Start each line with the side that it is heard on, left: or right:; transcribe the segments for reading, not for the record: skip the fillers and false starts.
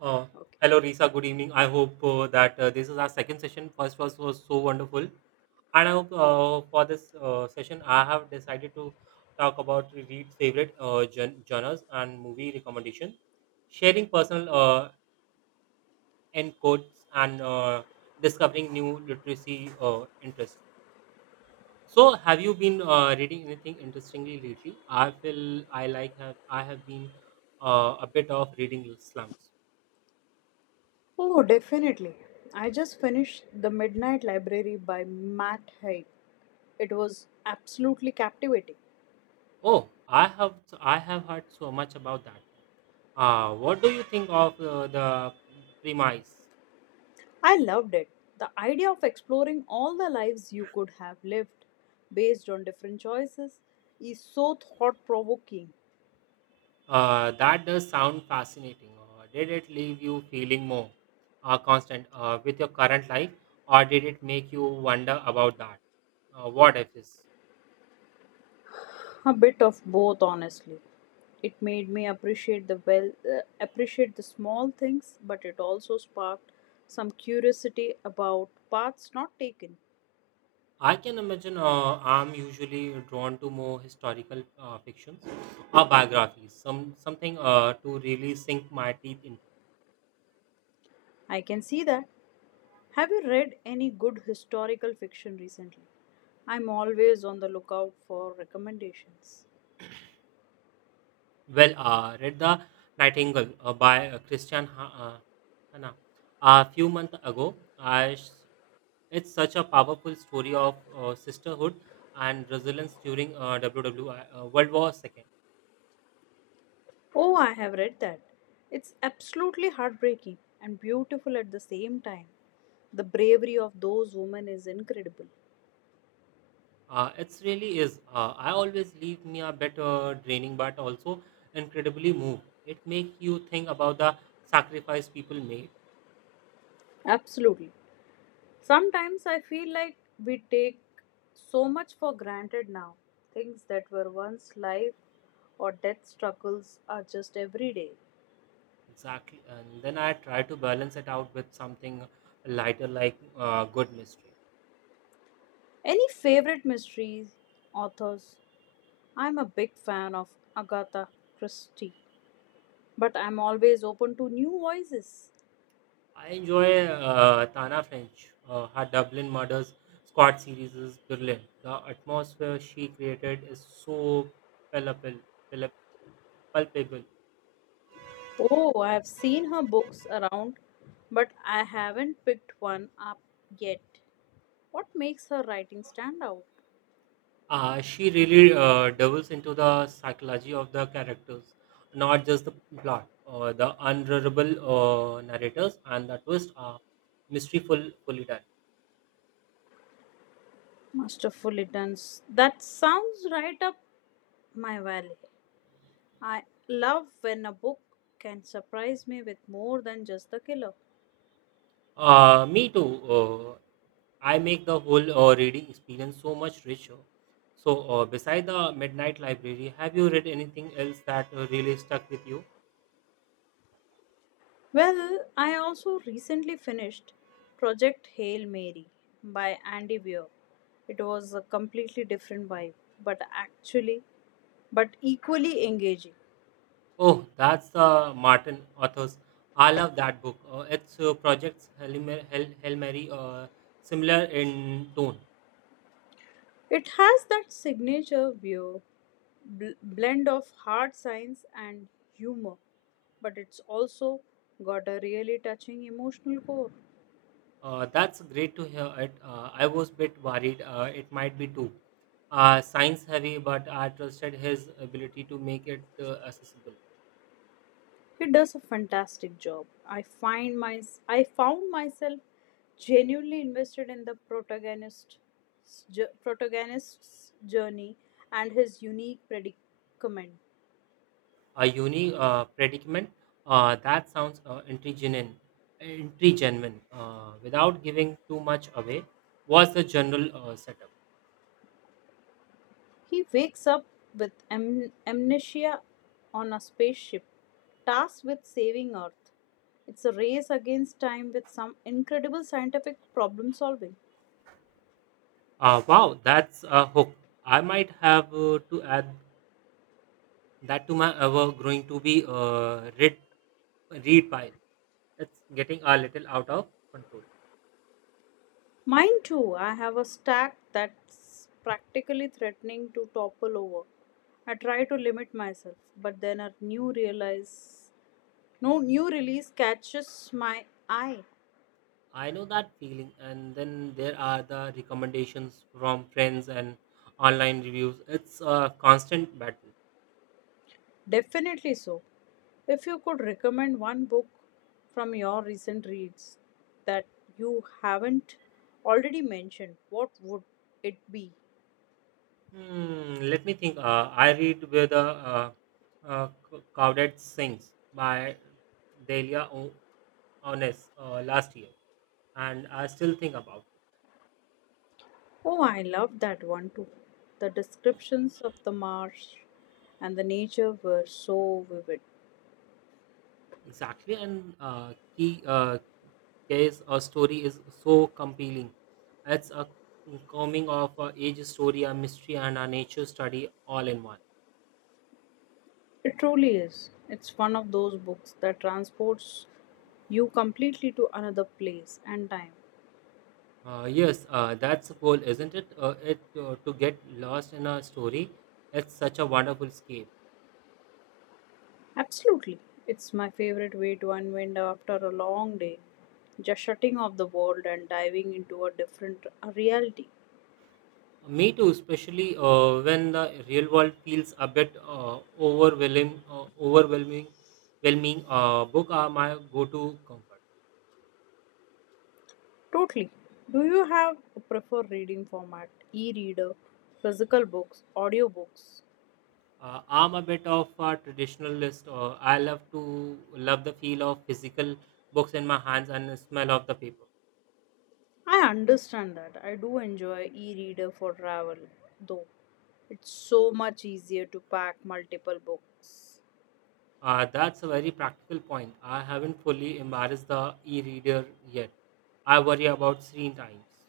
right: Uh,
left: Okay.
right: Hello, Risa. Good evening. I hope that this is our second session. First was so wonderful, and I hope for this session I have decided to talk about read favorite genres and movie recommendation, sharing personal encodes and discovering new literacy interests. So, have you been reading anything interestingly lately? I feel I like have I have been a bit of reading slumps.
left: Oh, definitely. I just finished The Midnight Library by Matt Haig. It was absolutely captivating.
right: Oh, I have heard so much about that one. What do you think of the premise?
left: I loved it. The idea of exploring all the lives you could have lived based on different choices is so thought provoking.
right: That does sound fascinating. Did it leave you feeling more constant with your current life, or did it make you wonder about that? What if is?
left: A bit of both, honestly. It made me appreciate the appreciate the small things, but it also sparked some curiosity about paths not taken.
right: I can imagine. I'm usually drawn to more historical fictions or biographies, something to really sink my teeth into.
left: I can see that. Have you read any good historical fiction recently? I'm always on the lookout for recommendations.
right: Well, read The Nightingale by Christian Hanna a few months ago. It's such a powerful story of sisterhood and resilience during WWI, World War Second.
left: Oh, I have read that. It's absolutely heartbreaking and beautiful at the same time. The bravery of those women is incredible.
right: It really is. I always leave me a bit draining, but also incredibly moved. It makes you think about the sacrifice people made.
left: Absolutely. Sometimes I feel like we take so much for granted now. Things that were once life or death struggles are just everyday.
right: Exactly, and then I try to balance it out with something lighter, like good mystery.
left: Any favorite mysteries, authors? I'm a big fan of Agatha Christie, but I'm always open to new voices.
right: I enjoy Tana French. Her Dublin Murders Squad series is brilliant. The atmosphere she created is so palpable. palp- palpable.
left: Oh, I've seen her books around, but I haven't picked one up yet. What makes her writing stand out?
right: She really delves into the psychology of the characters, not just the plot. The unreliable narrators and the twist are mystery fully done.
left: Masterfully done. That sounds right up my valley. I love when a book can surprise me with more than just the killer.
right: Me too. I make the whole reading experience so much richer. So, beside the Midnight Library, have you read anything else that really stuck with you?
left: Well, I also recently finished Project Hail Mary by Andy Weir. It was a completely different vibe, but actually, but equally engaging.
right: Oh, that's Martin Authors. I love that book. It's Projects Hail Mary, similar in tone.
left: It has that signature Weir blend of hard science and humor, but it's also got a really touching emotional core.
right: That's great to hear it. I was a bit worried it might be too science heavy, but I trusted his ability to make it accessible.
left: He does a fantastic job. I find my I found myself genuinely invested in the protagonist's journey and his unique predicament.
right: A unique predicament that sounds intriguing without giving too much away, was the general setup.
left: He wakes up with amnesia on a spaceship, tasked with saving Earth. It's a race against time with some incredible scientific problem solving.
right: Wow, that's a hook. I might have to add that to my ever growing to be read pile. It's getting a little out of control.
left: Mine too. I have a stack that's practically threatening to topple over. I try to limit myself, but then a new realize no new release catches my eye.
right: I know that feeling. And then there are the recommendations from friends and online reviews. It's a constant battle.
left: Definitely so. If you could recommend one book from your recent reads that you haven't already mentioned, what would it be?
right: Hmm, let me think. I read where the uh, Cowdead Sings by Delia Onnes last year, and I still think about
left: Oh, I loved that one too. The descriptions of the marsh and the nature were so vivid.
right: it. Exactly, and key case a story is so compelling. It's a coming of age story, a mystery, and a nature study all in one.
left: It truly is. It's one of those books that transports you completely to another place and time.
right: Yes, that's the goal, isn't it? To get lost in a story. It's such a wonderful escape.
left: Absolutely. It's my favorite way to unwind after a long day. Just shutting off the world and diving into a different reality.
right: Me too, especially when the real world feels a bit overwhelming. Overwhelming book are my go-to comfort.
left: Totally. Do you have a preferred reading format? E reader, physical books, audiobooks?
right: I'm a bit of a traditionalist. I love the feel of physical books in my hands and the smell of the paper.
left: I understand that. I do enjoy e reader for travel, though. It's so much easier to pack multiple books.
right: That's a very practical point. I haven't fully embraced the e-reader yet. I worry about screen times.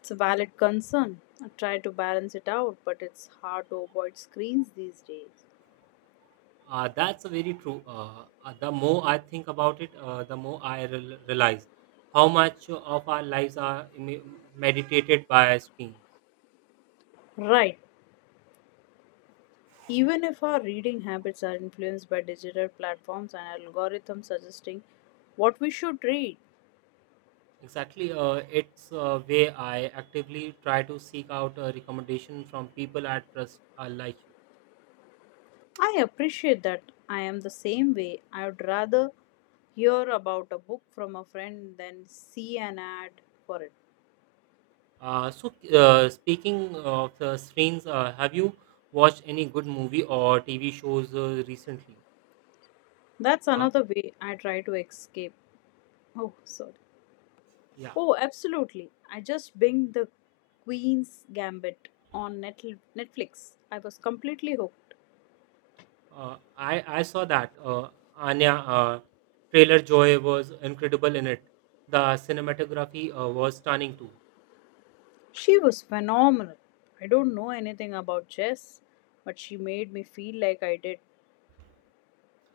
left: It's a valid concern. I try to balance it out, but it's hard to avoid screens these days.
right: That's very true. The more I think about it, the more I rel realize how much of our lives are meditated by screens.
left: Right. Even if our reading habits are influenced by digital platforms and algorithms suggesting what we should read,
right: Exactly, it's a way I actively try to seek out a recommendation from people I trust I like you.
left: I appreciate that I am the same way. I would rather hear about a book from a friend than see an ad for it.
right: So, speaking of the screens, have you watched any good movie or TV shows recently?
left: That's
right: Uh,
left: another way I try to escape. Oh, sorry.
right: yeah.
left: Oh, absolutely. I just binged The Queen's Gambit on Netflix. I was completely hooked.
right: I saw that Anya trailer Joy was incredible in it. The cinematography was stunning too.
left: She was phenomenal. I don't know anything about chess, but she made me feel like I did.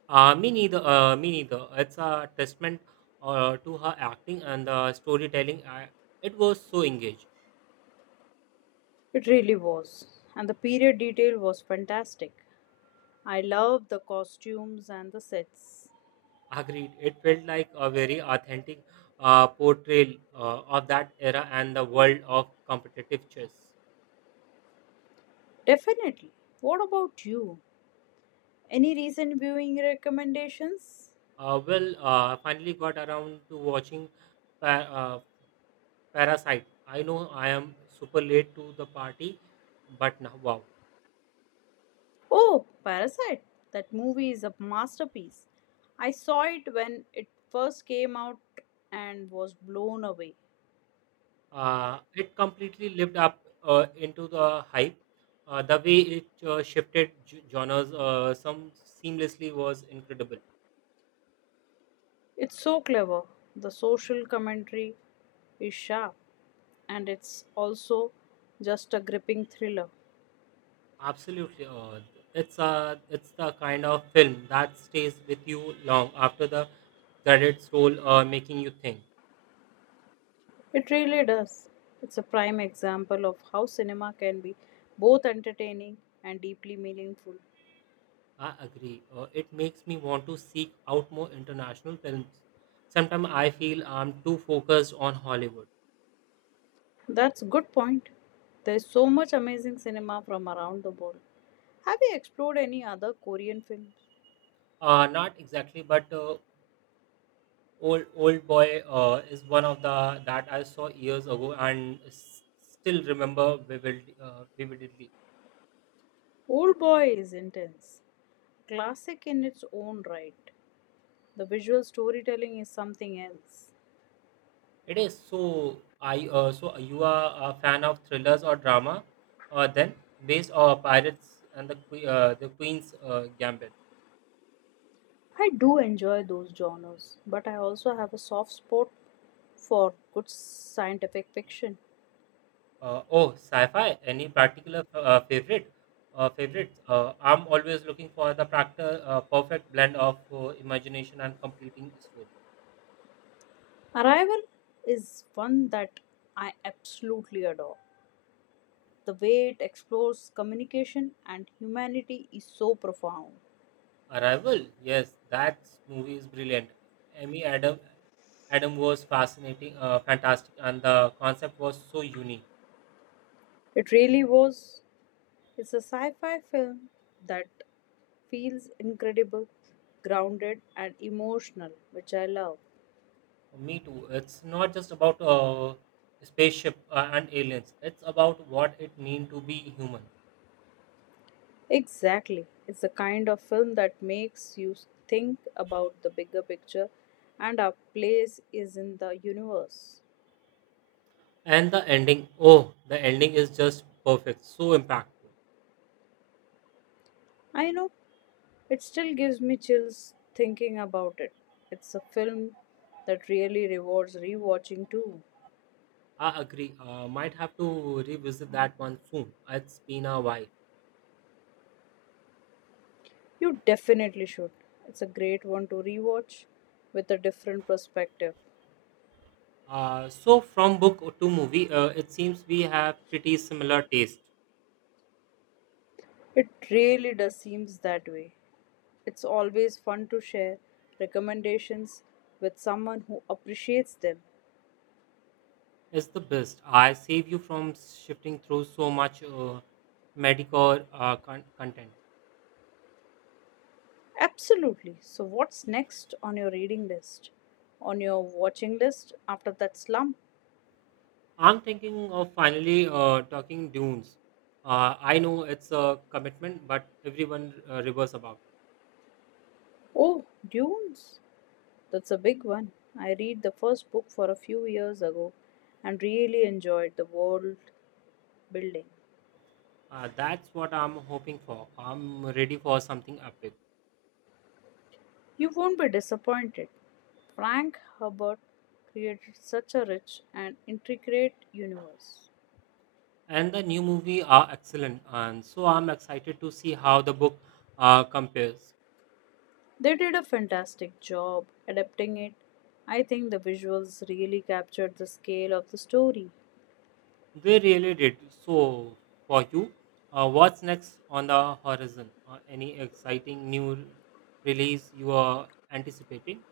right: Me neither. Me neither. It's a testament to her acting and the storytelling. It was so engaged.
left: It really was. And the period detail was fantastic. I loved the costumes and the sets.
right: Agreed. It felt like a very authentic portrayal of that era and the world of competitive chess.
left: Definitely. What about you? Any recent viewing recommendations?
right: Well, I finally got around to watching Pa- uh, Parasite. I know I am super late to the party, but now wow,
left: Oh, Parasite. That movie is a masterpiece. I saw it when it first came out and was blown away.
right: it completely lived up into the hype. The way it shifted genres, some seamlessly was incredible.
left: It's so clever. The social commentary is sharp and it's also just a gripping thriller.
right: Absolutely, it's the kind of film that stays with you long after the credits roll, making you think.
left: It really does. It's a prime example of how cinema can be both entertaining and deeply meaningful.
right: I agree. It makes me want to seek out more international films. Sometimes I feel I'm too focused on Hollywood.
left: That's a good point. There's so much amazing cinema from around the world. Have you explored any other Korean films?
right: Not exactly, but old boy is one of the that I saw years ago and still remember vividly.
left: Old Boy is intense, classic in its own right. The visual storytelling is something else.
right: It is so. I So you are a fan of thrillers or drama? Then based on Pirates and the the Queen's Gambit.
left: I do enjoy those genres, but I also have a soft spot for good scientific fiction.
right: Oh, sci-fi. Any particular favorites? I'm always looking for the practical, perfect blend of imagination and completing story.
left: Arrival is one that I absolutely adore. The way it explores communication and humanity is so profound.
right: Arrival. Yes, that movie is brilliant. Amy Adam was fantastic, and the concept was so unique.
left: It really was. It's a sci fi film that feels incredible, grounded, and emotional, which I love.
right: Me too. It's not just about spaceship and aliens. It's about what it means to be human.
left: Exactly. It's the kind of film that makes you think about the bigger picture and our place is in the universe.
right: And the ending. Oh, the ending is just perfect. So impactful.
left: I know it still gives me chills thinking about it. It's a film that really rewards rewatching too.
right: I agree. Might have to revisit that one soon. It's been a while.
left: You definitely should. It's a great one to rewatch with a different perspective.
right: So, from book to movie, it seems we have pretty similar taste.
left: It really does seems that way. It's always fun to share recommendations with someone who appreciates them.
right: It's the best. I save you from shifting through so much medical content.
left: Absolutely. So, what's next on your reading list? On your watching list after that slump?
right: I'm thinking of finally talking Dunes. I know it's a commitment, but everyone ravers about it.
left: Oh, Dunes. That's a big one. I read the first book for a few years ago and really enjoyed the world building.
right: That's what I'm hoping for. I'm ready for something epic.
left: You won't be disappointed. Frank Herbert created such a rich and intricate universe.
right: And the new movie are excellent and so I'm excited to see how the book compares.
left: They did a fantastic job adapting it. I think the visuals really captured the scale of the story.
right: They really did. So for you, what's next on the horizon? Any exciting new release you are anticipating?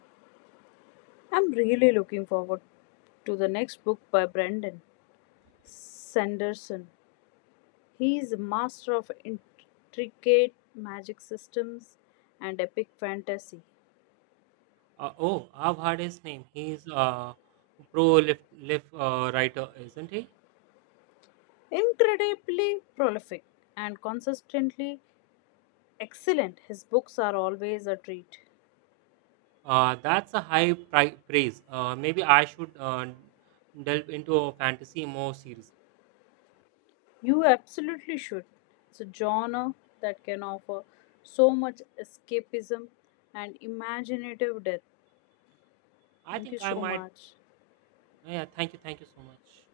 left: I'm really looking forward to the next book by Brendan Sanderson. He is a master of intricate magic systems and epic fantasy.
right: Oh, I've heard his name. He's a pro lift lift writer, isn't he?
left: Incredibly prolific and consistently excellent, his books are always a treat.
right: That's a high praise. Maybe I should delve into fantasy more seriously.
left: You absolutely should. It's a genre that can offer so much escapism and imaginative depth.
right: I
left: Thank
right: think
left: you
right: I
left: so
right: might.
left: much.
right: Yeah, thank you so much.